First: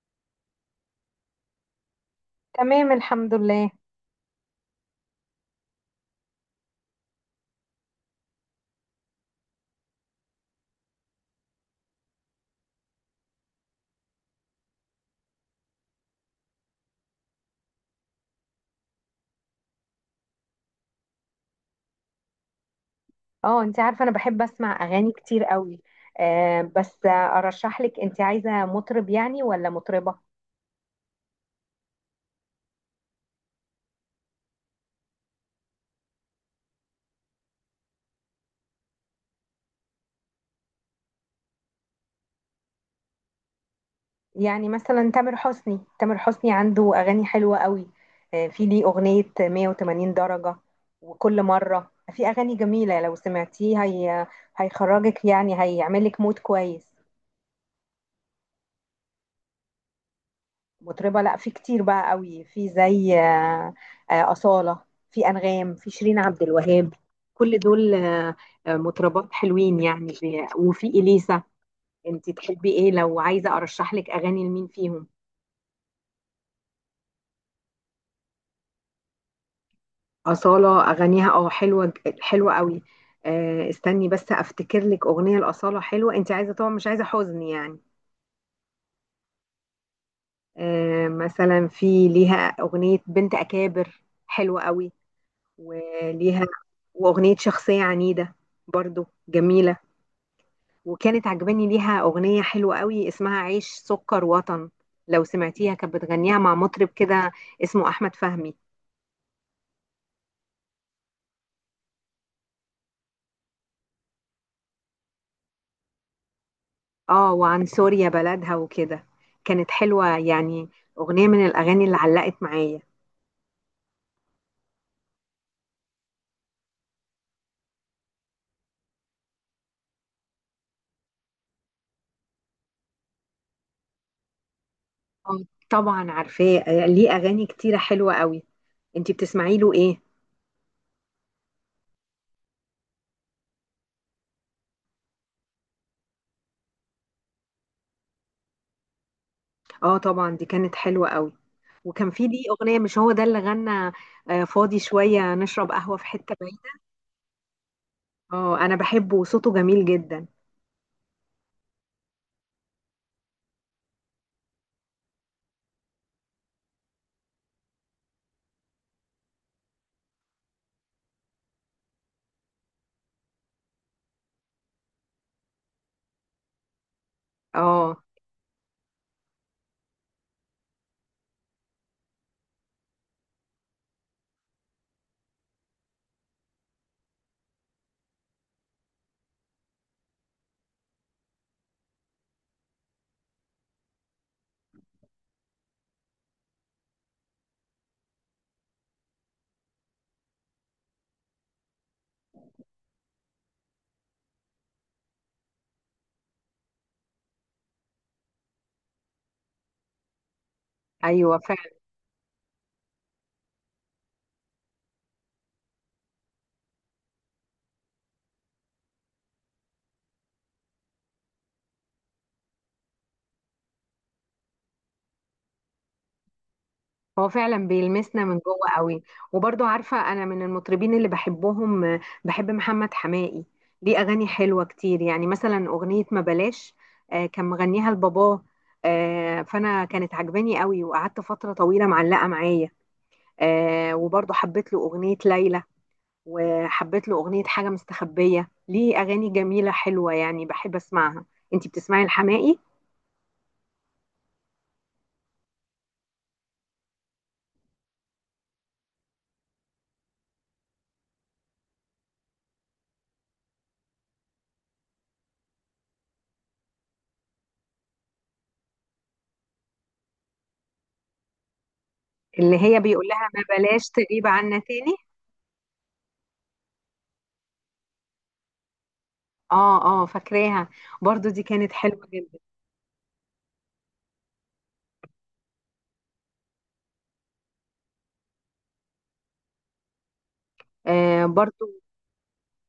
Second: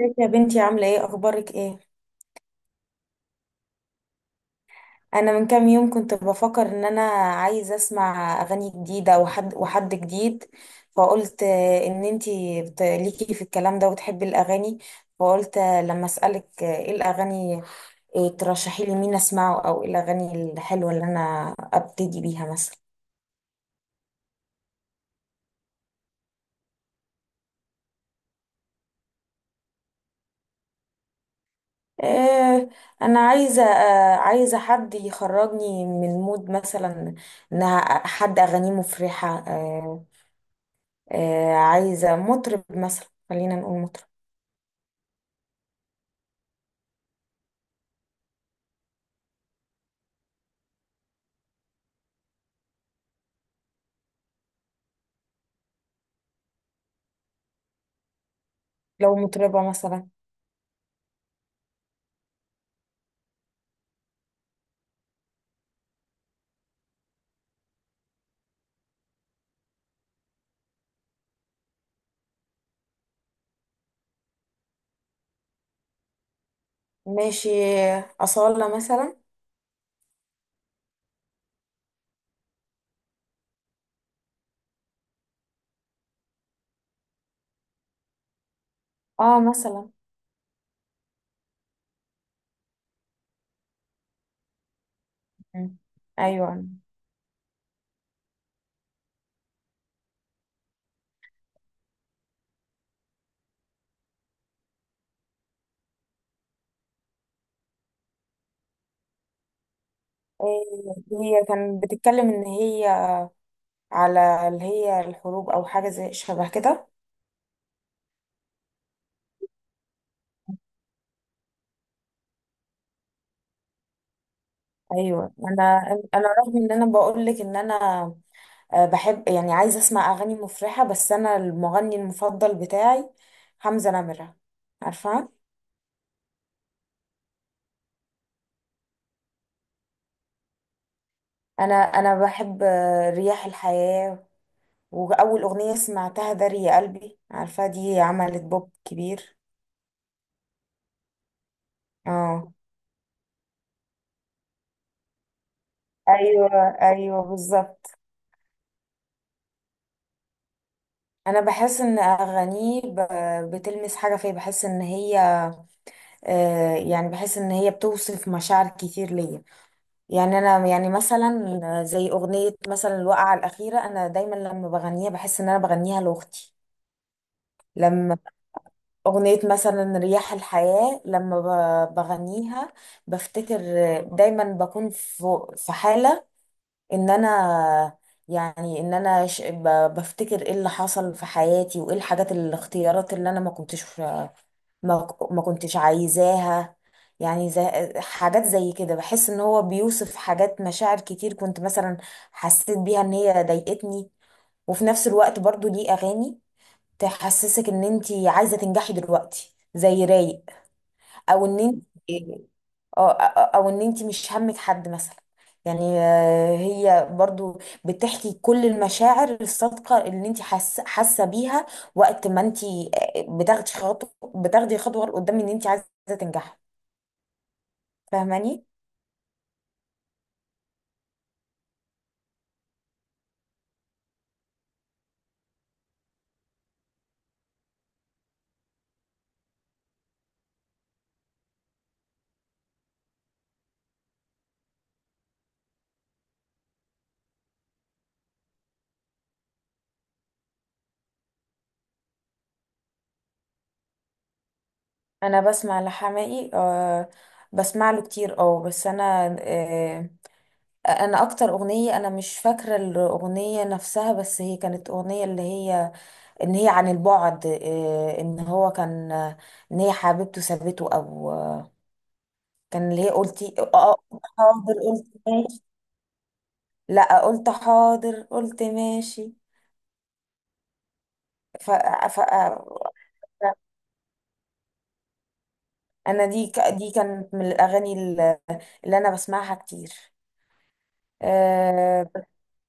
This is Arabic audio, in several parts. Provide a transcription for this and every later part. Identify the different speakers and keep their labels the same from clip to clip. Speaker 1: ازيك يا بنتي؟ عاملة ايه؟ اخبارك ايه؟
Speaker 2: تمام، الحمد لله.
Speaker 1: انا من كام يوم كنت بفكر ان انا عايزة اسمع اغاني جديدة وحد جديد. فقلت ان انتي ليكي في الكلام ده وتحبي الاغاني. فقلت لما اسألك ايه الاغاني؟ ترشحي لي مين اسمعه او ايه الاغاني الحلوة اللي انا ابتدي بيها مثلا؟
Speaker 2: اه، انت عارفه انا بحب اسمع اغاني كتير قوي. آه بس آه، ارشح لك، انت عايزه مطرب يعني ولا مطربه؟
Speaker 1: آه، انا عايزة حد يخرجني من مود مثلا، ان حد اغانيه مفرحة. عايزة مطرب، مثلا خلينا نقول مطرب،
Speaker 2: يعني مثلا تامر حسني، تامر حسني عنده اغاني حلوه قوي. في ليه اغنيه 180 درجه، وكل مره في اغاني جميله. لو سمعتيه هي هيخرجك، يعني هيعملك مود كويس.
Speaker 1: لو مطربة مثلا.
Speaker 2: مطربة؟ لا، في كتير بقى قوي، في زي أصالة، في أنغام، في شيرين عبد الوهاب. كل دول مطربات حلوين يعني، وفي إليسا. انت تحبي ايه؟ لو عايزة أرشح لك أغاني لمين فيهم؟
Speaker 1: ماشي، أصالة مثلا.
Speaker 2: أصالة أغانيها اه حلوة، حلوة قوي. استني بس أفتكر لك أغنية لأصالة حلوة. انت عايزة طبعا مش عايزة حزن يعني؟
Speaker 1: اه، مثلا.
Speaker 2: مثلا في ليها أغنية بنت أكابر حلوة قوي.
Speaker 1: مم.
Speaker 2: وليها
Speaker 1: أيوة.
Speaker 2: واغنيه شخصيه عنيده، برضو جميله. وكانت عجباني ليها اغنيه حلوه قوي اسمها عيش سكر وطن. لو سمعتيها، كانت بتغنيها مع مطرب كده اسمه احمد فهمي.
Speaker 1: آه، هي كانت بتتكلم إن هي على اللي هي الحروب أو حاجة زي شبه كده.
Speaker 2: اه، وعن سوريا بلدها وكده. كانت حلوه يعني، اغنيه من الاغاني اللي علقت معايا.
Speaker 1: أيوة، أنا رغم إن أنا بقولك إن أنا بحب، يعني عايزة أسمع أغاني مفرحة، بس أنا المغني المفضل بتاعي حمزة نمرة، عارفة؟
Speaker 2: آه، طبعا عارفاه، ليه اغاني كتيره حلوه قوي. انتي بتسمعي له ايه؟
Speaker 1: أنا بحب رياح الحياة، واول اغنيه سمعتها داري يا قلبي، عارفه، دي عملت بوب كبير.
Speaker 2: اه، طبعا دي كانت حلوة قوي. وكان في دي
Speaker 1: اه،
Speaker 2: أغنية، مش هو ده اللي غنى فاضي شوية، نشرب قهوة في حتة
Speaker 1: ايوه،
Speaker 2: بعيدة.
Speaker 1: ايوه بالظبط.
Speaker 2: اه، أنا بحبه وصوته جميل جدا.
Speaker 1: انا بحس ان اغانيه بتلمس حاجه فيا، بحس ان هي يعني بحس ان هي بتوصف مشاعر كتير ليا. يعني انا يعني مثلا زي اغنيه مثلا الوقعه الاخيره، انا دايما لما بغنيها بحس ان انا بغنيها لاختي.
Speaker 2: اه،
Speaker 1: لما اغنيه مثلا رياح الحياه، لما بغنيها بفتكر، دايما بكون في حاله ان انا، يعني ان انا بفتكر ايه اللي حصل في حياتي وايه الحاجات، الاختيارات اللي انا ما كنتش، ما كنتش عايزاها. يعني زي حاجات زي كده، بحس ان هو بيوصف حاجات، مشاعر كتير كنت مثلا حسيت بيها ان هي ضايقتني. وفي نفس الوقت برضو ليه اغاني تحسسك ان انت عايزة تنجحي دلوقتي زي رايق،
Speaker 2: أيوة
Speaker 1: او ان
Speaker 2: فعلا.
Speaker 1: انت، اه، او ان انت مش همك حد مثلا. يعني هي برضو بتحكي كل المشاعر الصادقة اللي انت حاسة بيها وقت ما انت، بتاخدي خطوة بتاخدي خطوة لقدام، ان انت عايزة تنجحي.
Speaker 2: هو فعلا بيلمسنا من
Speaker 1: فاهماني؟
Speaker 2: جوه قوي. وبرضو عارفة أنا من المطربين اللي بحبهم، بحب محمد حماقي. ليه أغاني حلوة كتير، يعني مثلا أغنية ما بلاش. كان مغنيها لباباه، فأنا كانت عجباني قوي وقعدت فترة طويلة معلقة معايا. وبرضو حبيت له أغنية ليلى، وحبيت له أغنية حاجة مستخبية. ليه أغاني جميلة حلوة يعني بحب أسمعها. أنتي بتسمعي الحماقي؟
Speaker 1: انا بسمع لحماقي، أه، بسمع له كتير. اه، بس انا، أه، انا اكتر اغنية، انا مش فاكرة الاغنية نفسها، بس هي كانت اغنية اللي هي ان هي عن البعد، ان هو كان، ان هي حبيبته سابته، او
Speaker 2: اللي هي
Speaker 1: كان اللي
Speaker 2: بيقول
Speaker 1: هي
Speaker 2: لها ما
Speaker 1: قلتي اه،
Speaker 2: بلاش
Speaker 1: قلت
Speaker 2: تغيب عنا
Speaker 1: حاضر
Speaker 2: تاني.
Speaker 1: قلت ماشي. لا، قلت حاضر قلت ماشي.
Speaker 2: اه، اه، فاكراها. برضو دي
Speaker 1: ف...
Speaker 2: كانت حلوة
Speaker 1: ف...
Speaker 2: جدا.
Speaker 1: انا دي دي كانت من الاغاني اللي انا بسمعها كتير.
Speaker 2: برضو.
Speaker 1: آه،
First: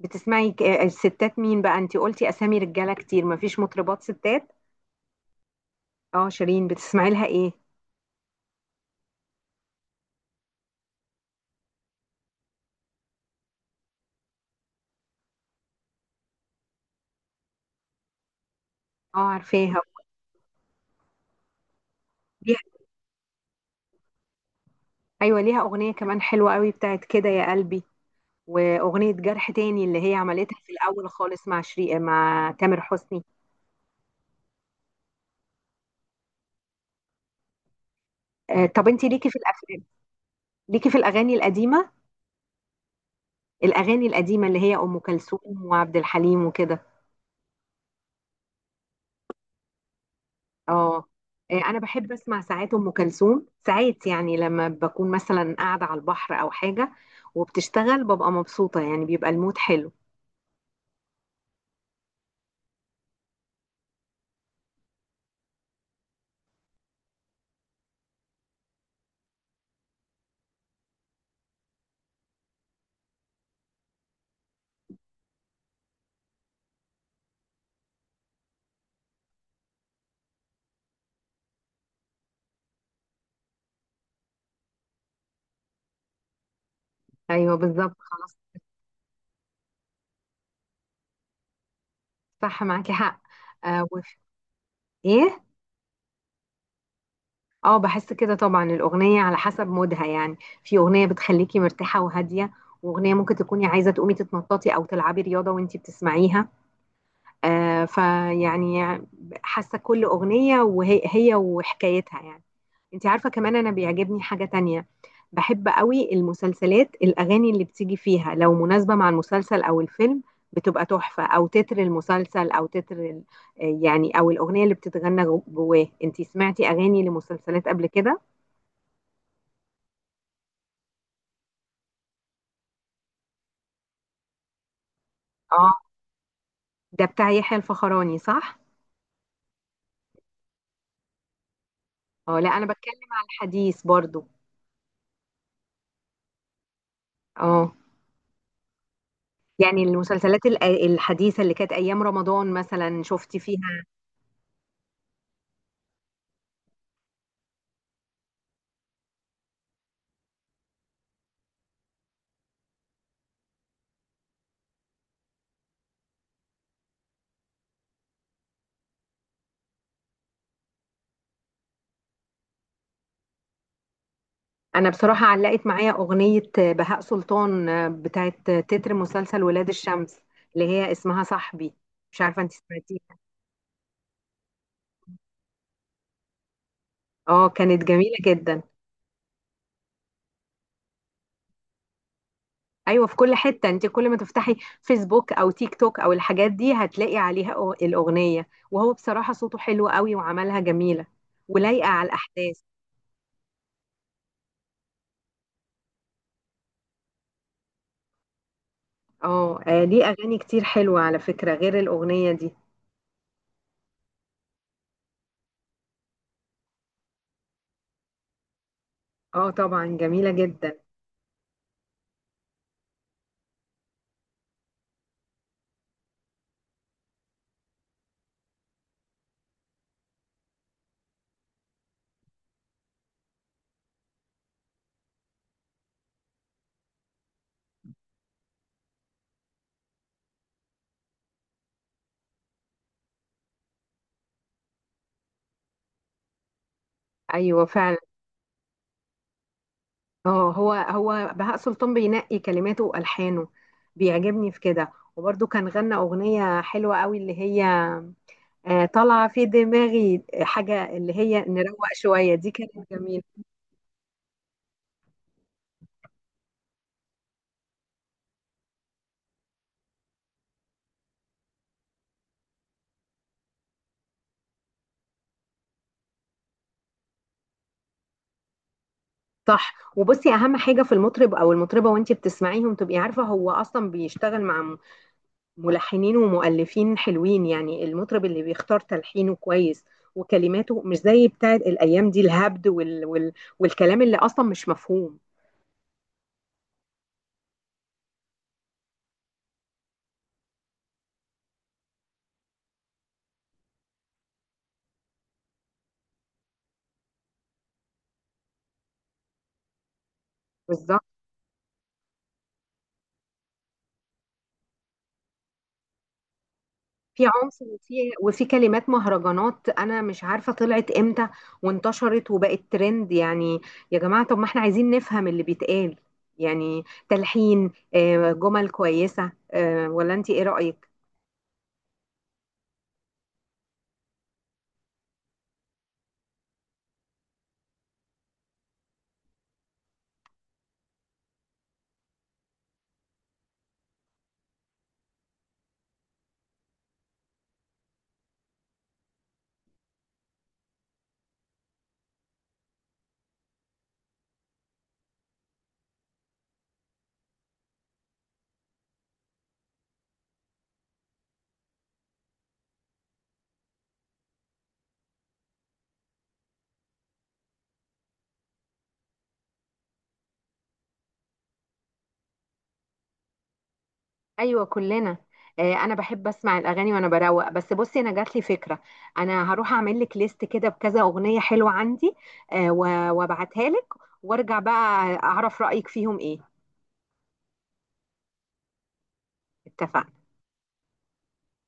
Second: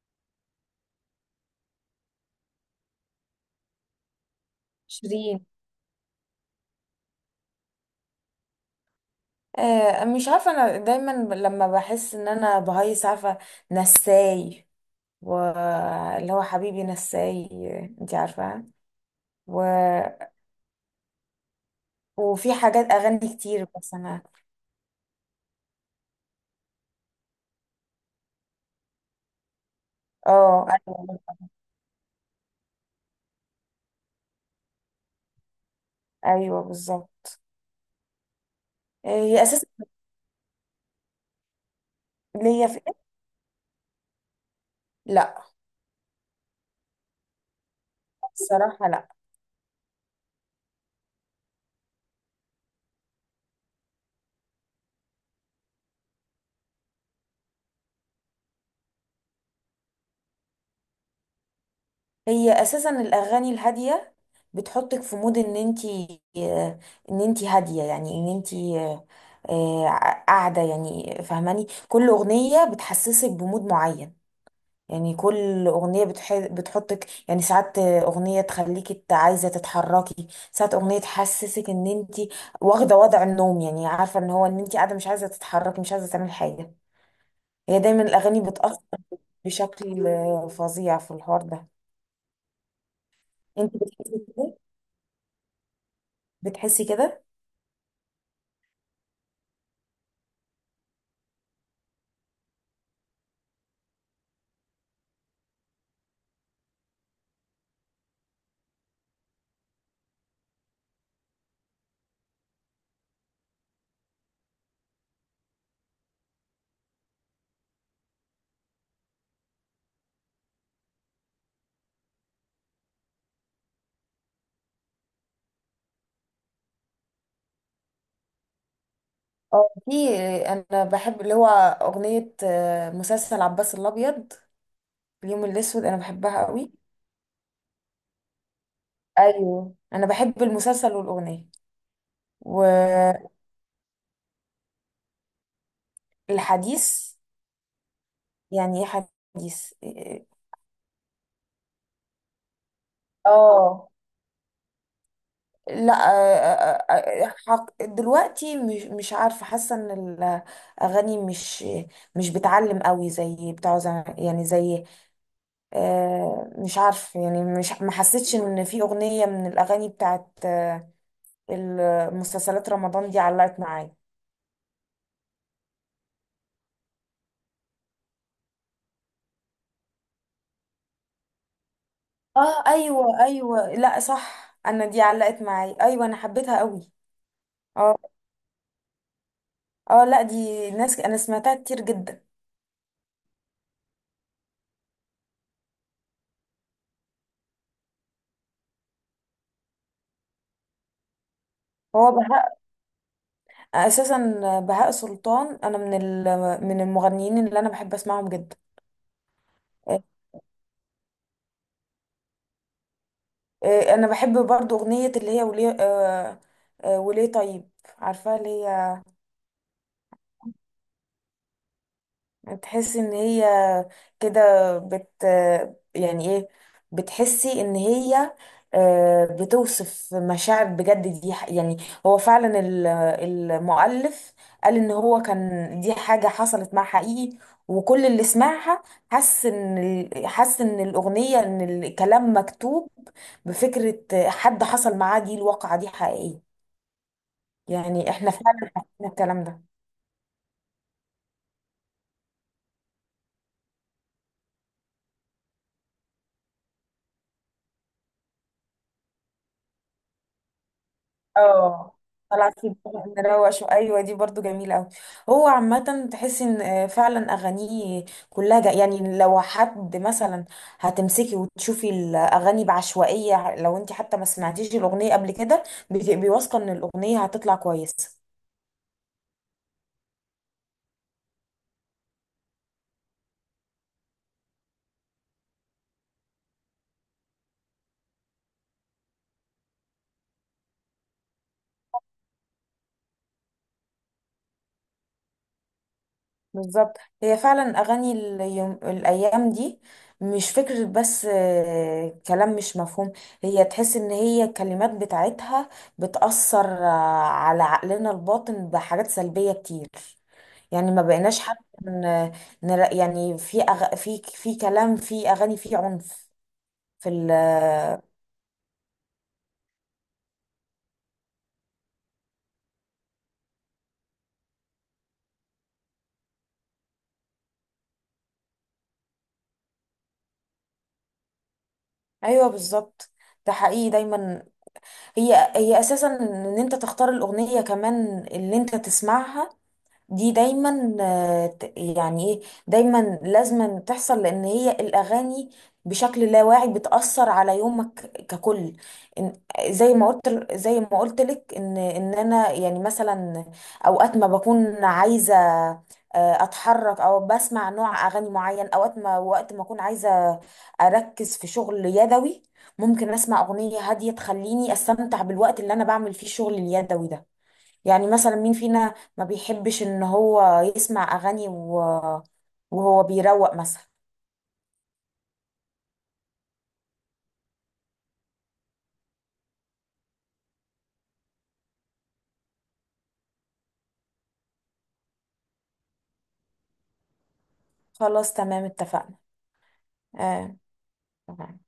Speaker 2: بتسمعي الستات مين بقى؟ أنتي قلتي أسامي رجالة كتير، مفيش مطربات ستات؟
Speaker 1: شيرين.
Speaker 2: اه، شيرين، بتسمعي لها إيه؟
Speaker 1: مش عارفه، انا دايما لما بحس ان انا بهيص، عارفه، نساي، واللي هو حبيبي نساي، انت عارفه.
Speaker 2: اه، عارفاها.
Speaker 1: وفي
Speaker 2: ليها
Speaker 1: حاجات اغاني كتير بس انا.
Speaker 2: أيوة، ليها أغنية كمان حلوة قوي بتاعت كده يا قلبي، وأغنية جرح تاني، اللي هي عملتها
Speaker 1: اه،
Speaker 2: في الأول
Speaker 1: ايوه،
Speaker 2: خالص مع شريق مع تامر حسني.
Speaker 1: ايوه بالظبط.
Speaker 2: طب انت ليكي في
Speaker 1: هي اساسا
Speaker 2: الافلام؟ ليكي في الاغاني القديمه؟
Speaker 1: ليا في إيه؟
Speaker 2: الاغاني القديمه اللي هي ام
Speaker 1: لا،
Speaker 2: كلثوم وعبد الحليم وكده.
Speaker 1: الصراحه لا.
Speaker 2: اه، انا بحب اسمع ساعات ام كلثوم ساعات، يعني لما بكون مثلا قاعده على البحر او حاجه وبتشتغل، ببقى مبسوطه، يعني بيبقى المود حلو.
Speaker 1: هي اساسا الاغاني الهاديه بتحطك في مود ان انتي، ان انتي هاديه، يعني ان انتي قاعده، يعني فاهماني؟ كل اغنيه بتحسسك بمود معين. يعني كل أغنية بتحطك، يعني ساعات أغنية تخليكي عايزة تتحركي، ساعات أغنية تحسسك إن أنتي واخدة وضع النوم، يعني عارفة إن هو، إن أنتي قاعدة مش عايزة تتحركي، مش عايزة تعملي حاجة.
Speaker 2: ايوه،
Speaker 1: هي
Speaker 2: بالظبط،
Speaker 1: دايما
Speaker 2: خلاص.
Speaker 1: الأغاني بتأثر بشكل فظيع في الحوار ده.
Speaker 2: صح، معاكي حق.
Speaker 1: أنتي
Speaker 2: آه وف...
Speaker 1: بتحسي كده؟
Speaker 2: ايه؟
Speaker 1: بتحسي كده؟
Speaker 2: اه، بحس كده طبعا. الاغنيه على حسب مودها يعني. في اغنيه بتخليكي مرتاحه وهاديه، واغنيه ممكن تكوني عايزه تقومي تتنططي او تلعبي رياضه وانتي بتسمعيها. فيعني حاسة كل أغنية وهي هي وحكايتها يعني. انت عارفة، كمان أنا بيعجبني حاجة تانية. بحب قوي المسلسلات، الأغاني اللي بتيجي فيها لو مناسبة مع المسلسل أو الفيلم بتبقى تحفة، أو تتر المسلسل أو تتر يعني أو الأغنية اللي بتتغنى جواه. انت سمعتي أغاني لمسلسلات قبل كده؟
Speaker 1: اه، في. أنا بحب اللي هو أغنية مسلسل عباس الأبيض، اليوم الأسود،
Speaker 2: اه،
Speaker 1: أنا بحبها قوي.
Speaker 2: ده بتاع يحيى الفخراني صح؟
Speaker 1: أيوه أنا بحب المسلسل والأغنية.
Speaker 2: اه، لا، أنا بتكلم على الحديث برضو.
Speaker 1: والحديث،
Speaker 2: اه،
Speaker 1: يعني حديث
Speaker 2: يعني
Speaker 1: إيه؟
Speaker 2: المسلسلات الحديثة اللي كانت أيام رمضان مثلا، شفتي فيها؟
Speaker 1: اه، لا، دلوقتي، مش عارفة، حاسة ان الاغاني مش، مش بتعلم قوي زي بتاع زمان، يعني زي، مش عارفة، يعني مش، ما حسيتش ان في اغنية من الاغاني بتاعت المسلسلات، رمضان دي علقت معايا.
Speaker 2: أنا بصراحة علقت معايا أغنية بهاء سلطان، بتاعت تتر مسلسل ولاد الشمس، اللي هي اسمها صاحبي. مش عارفة أنت
Speaker 1: اه،
Speaker 2: سمعتيها؟
Speaker 1: ايوه، ايوه، لا صح، انا دي علقت معايا، ايوه انا حبيتها قوي.
Speaker 2: اه، كانت
Speaker 1: اه،
Speaker 2: جميلة جدا.
Speaker 1: اه، لا، دي ناس انا سمعتها كتير جدا.
Speaker 2: أيوة، في كل حتة، أنت كل ما تفتحي فيسبوك أو تيك توك أو الحاجات دي، هتلاقي عليها الأغنية. وهو بصراحة صوته حلو قوي، وعملها جميلة ولايقة على
Speaker 1: هو
Speaker 2: الأحداث.
Speaker 1: اساسا بهاء سلطان، انا من من المغنيين اللي انا بحب اسمعهم جدا.
Speaker 2: اه،
Speaker 1: آه،
Speaker 2: ليه أغاني كتير حلوة على فكرة غير الأغنية دي.
Speaker 1: انا بحب برضو اغنيه اللي هي وليه، وليه طيب، عارفاها، اللي هي
Speaker 2: اه، طبعا جميلة جدا.
Speaker 1: تحسي ان هي كده بت، يعني ايه، بتحسي ان هي بتوصف مشاعر بجد. دي يعني هو فعلا المؤلف قال ان هو كان دي حاجة حصلت مع حقيقي، وكل اللي سمعها حس ان حس ان الاغنية، ان الكلام مكتوب بفكرة حد حصل معاه، دي الواقعة دي حقيقية.
Speaker 2: ايوه فعلا.
Speaker 1: يعني احنا فعلا حسينا الكلام ده.
Speaker 2: اه، هو هو بهاء سلطان بينقي كلماته والحانه، بيعجبني في كده. وبرده كان غنى اغنيه حلوه قوي اللي هي طالعه في دماغي حاجه، اللي هي نروق
Speaker 1: اه،
Speaker 2: شويه. دي
Speaker 1: طلع في
Speaker 2: كانت
Speaker 1: بقى
Speaker 2: جميله.
Speaker 1: مروق شو، ايوه دي برضو جميله قوي. هو عامه تحس ان فعلا اغانيه كلها جا، يعني لو حد مثلا هتمسكي وتشوفي الاغاني بعشوائيه، لو انت حتى ما سمعتيش الاغنيه قبل كده، بتبقي واثقه ان الاغنيه هتطلع كويسه.
Speaker 2: صح. وبصي، اهم حاجه في المطرب او المطربه وانتي بتسمعيهم، تبقي عارفه هو اصلا بيشتغل مع ملحنين ومؤلفين حلوين. يعني المطرب اللي بيختار تلحينه كويس وكلماته، مش زي بتاعت الايام دي، الهبد والكلام اللي اصلا مش مفهوم.
Speaker 1: بالظبط، هي فعلا اغاني اليوم، الايام دي مش فكرة، بس كلام مش مفهوم. هي تحس ان هي الكلمات بتاعتها بتأثر على عقلنا الباطن بحاجات سلبية كتير. يعني
Speaker 2: بالظبط.
Speaker 1: ما بقيناش حتى يعني، في في كلام، في اغاني، في عنف، في
Speaker 2: في
Speaker 1: ال...
Speaker 2: عنف وفي كلمات مهرجانات انا مش عارفه طلعت امتى وانتشرت وبقت ترند يعني. يا جماعه، طب ما احنا عايزين نفهم اللي بيتقال، يعني تلحين جمل كويسه، ولا انت ايه رايك؟
Speaker 1: ايوه بالظبط. ده حقيقي دايما، هي اساسا ان انت تختار الاغنية كمان اللي انت تسمعها. دي دايما يعني ايه، دايما لازما تحصل، لان هي الاغاني بشكل لا واعي بتأثر على يومك ككل. إن- زي ما قلت لك ان ان انا، يعني مثلا، اوقات ما بكون عايزة اتحرك او بسمع نوع اغاني معين، اوقات ما، وقت ما اكون عايزة اركز في شغل يدوي، ممكن اسمع اغنية هادية تخليني استمتع بالوقت اللي انا بعمل فيه الشغل اليدوي ده. يعني مثلا مين فينا ما بيحبش ان هو يسمع اغاني وهو بيروق مثلا.
Speaker 2: ايوه، كلنا. انا بحب اسمع الاغاني وانا بروق. بس بصي، انا جات لي فكره. انا هروح اعمل لك ليست كده بكذا اغنيه حلوه عندي وابعتها لك، وارجع بقى اعرف رايك فيهم ايه.
Speaker 1: خلاص، تمام، اتفقنا.
Speaker 2: اتفقنا.
Speaker 1: آه. تمام.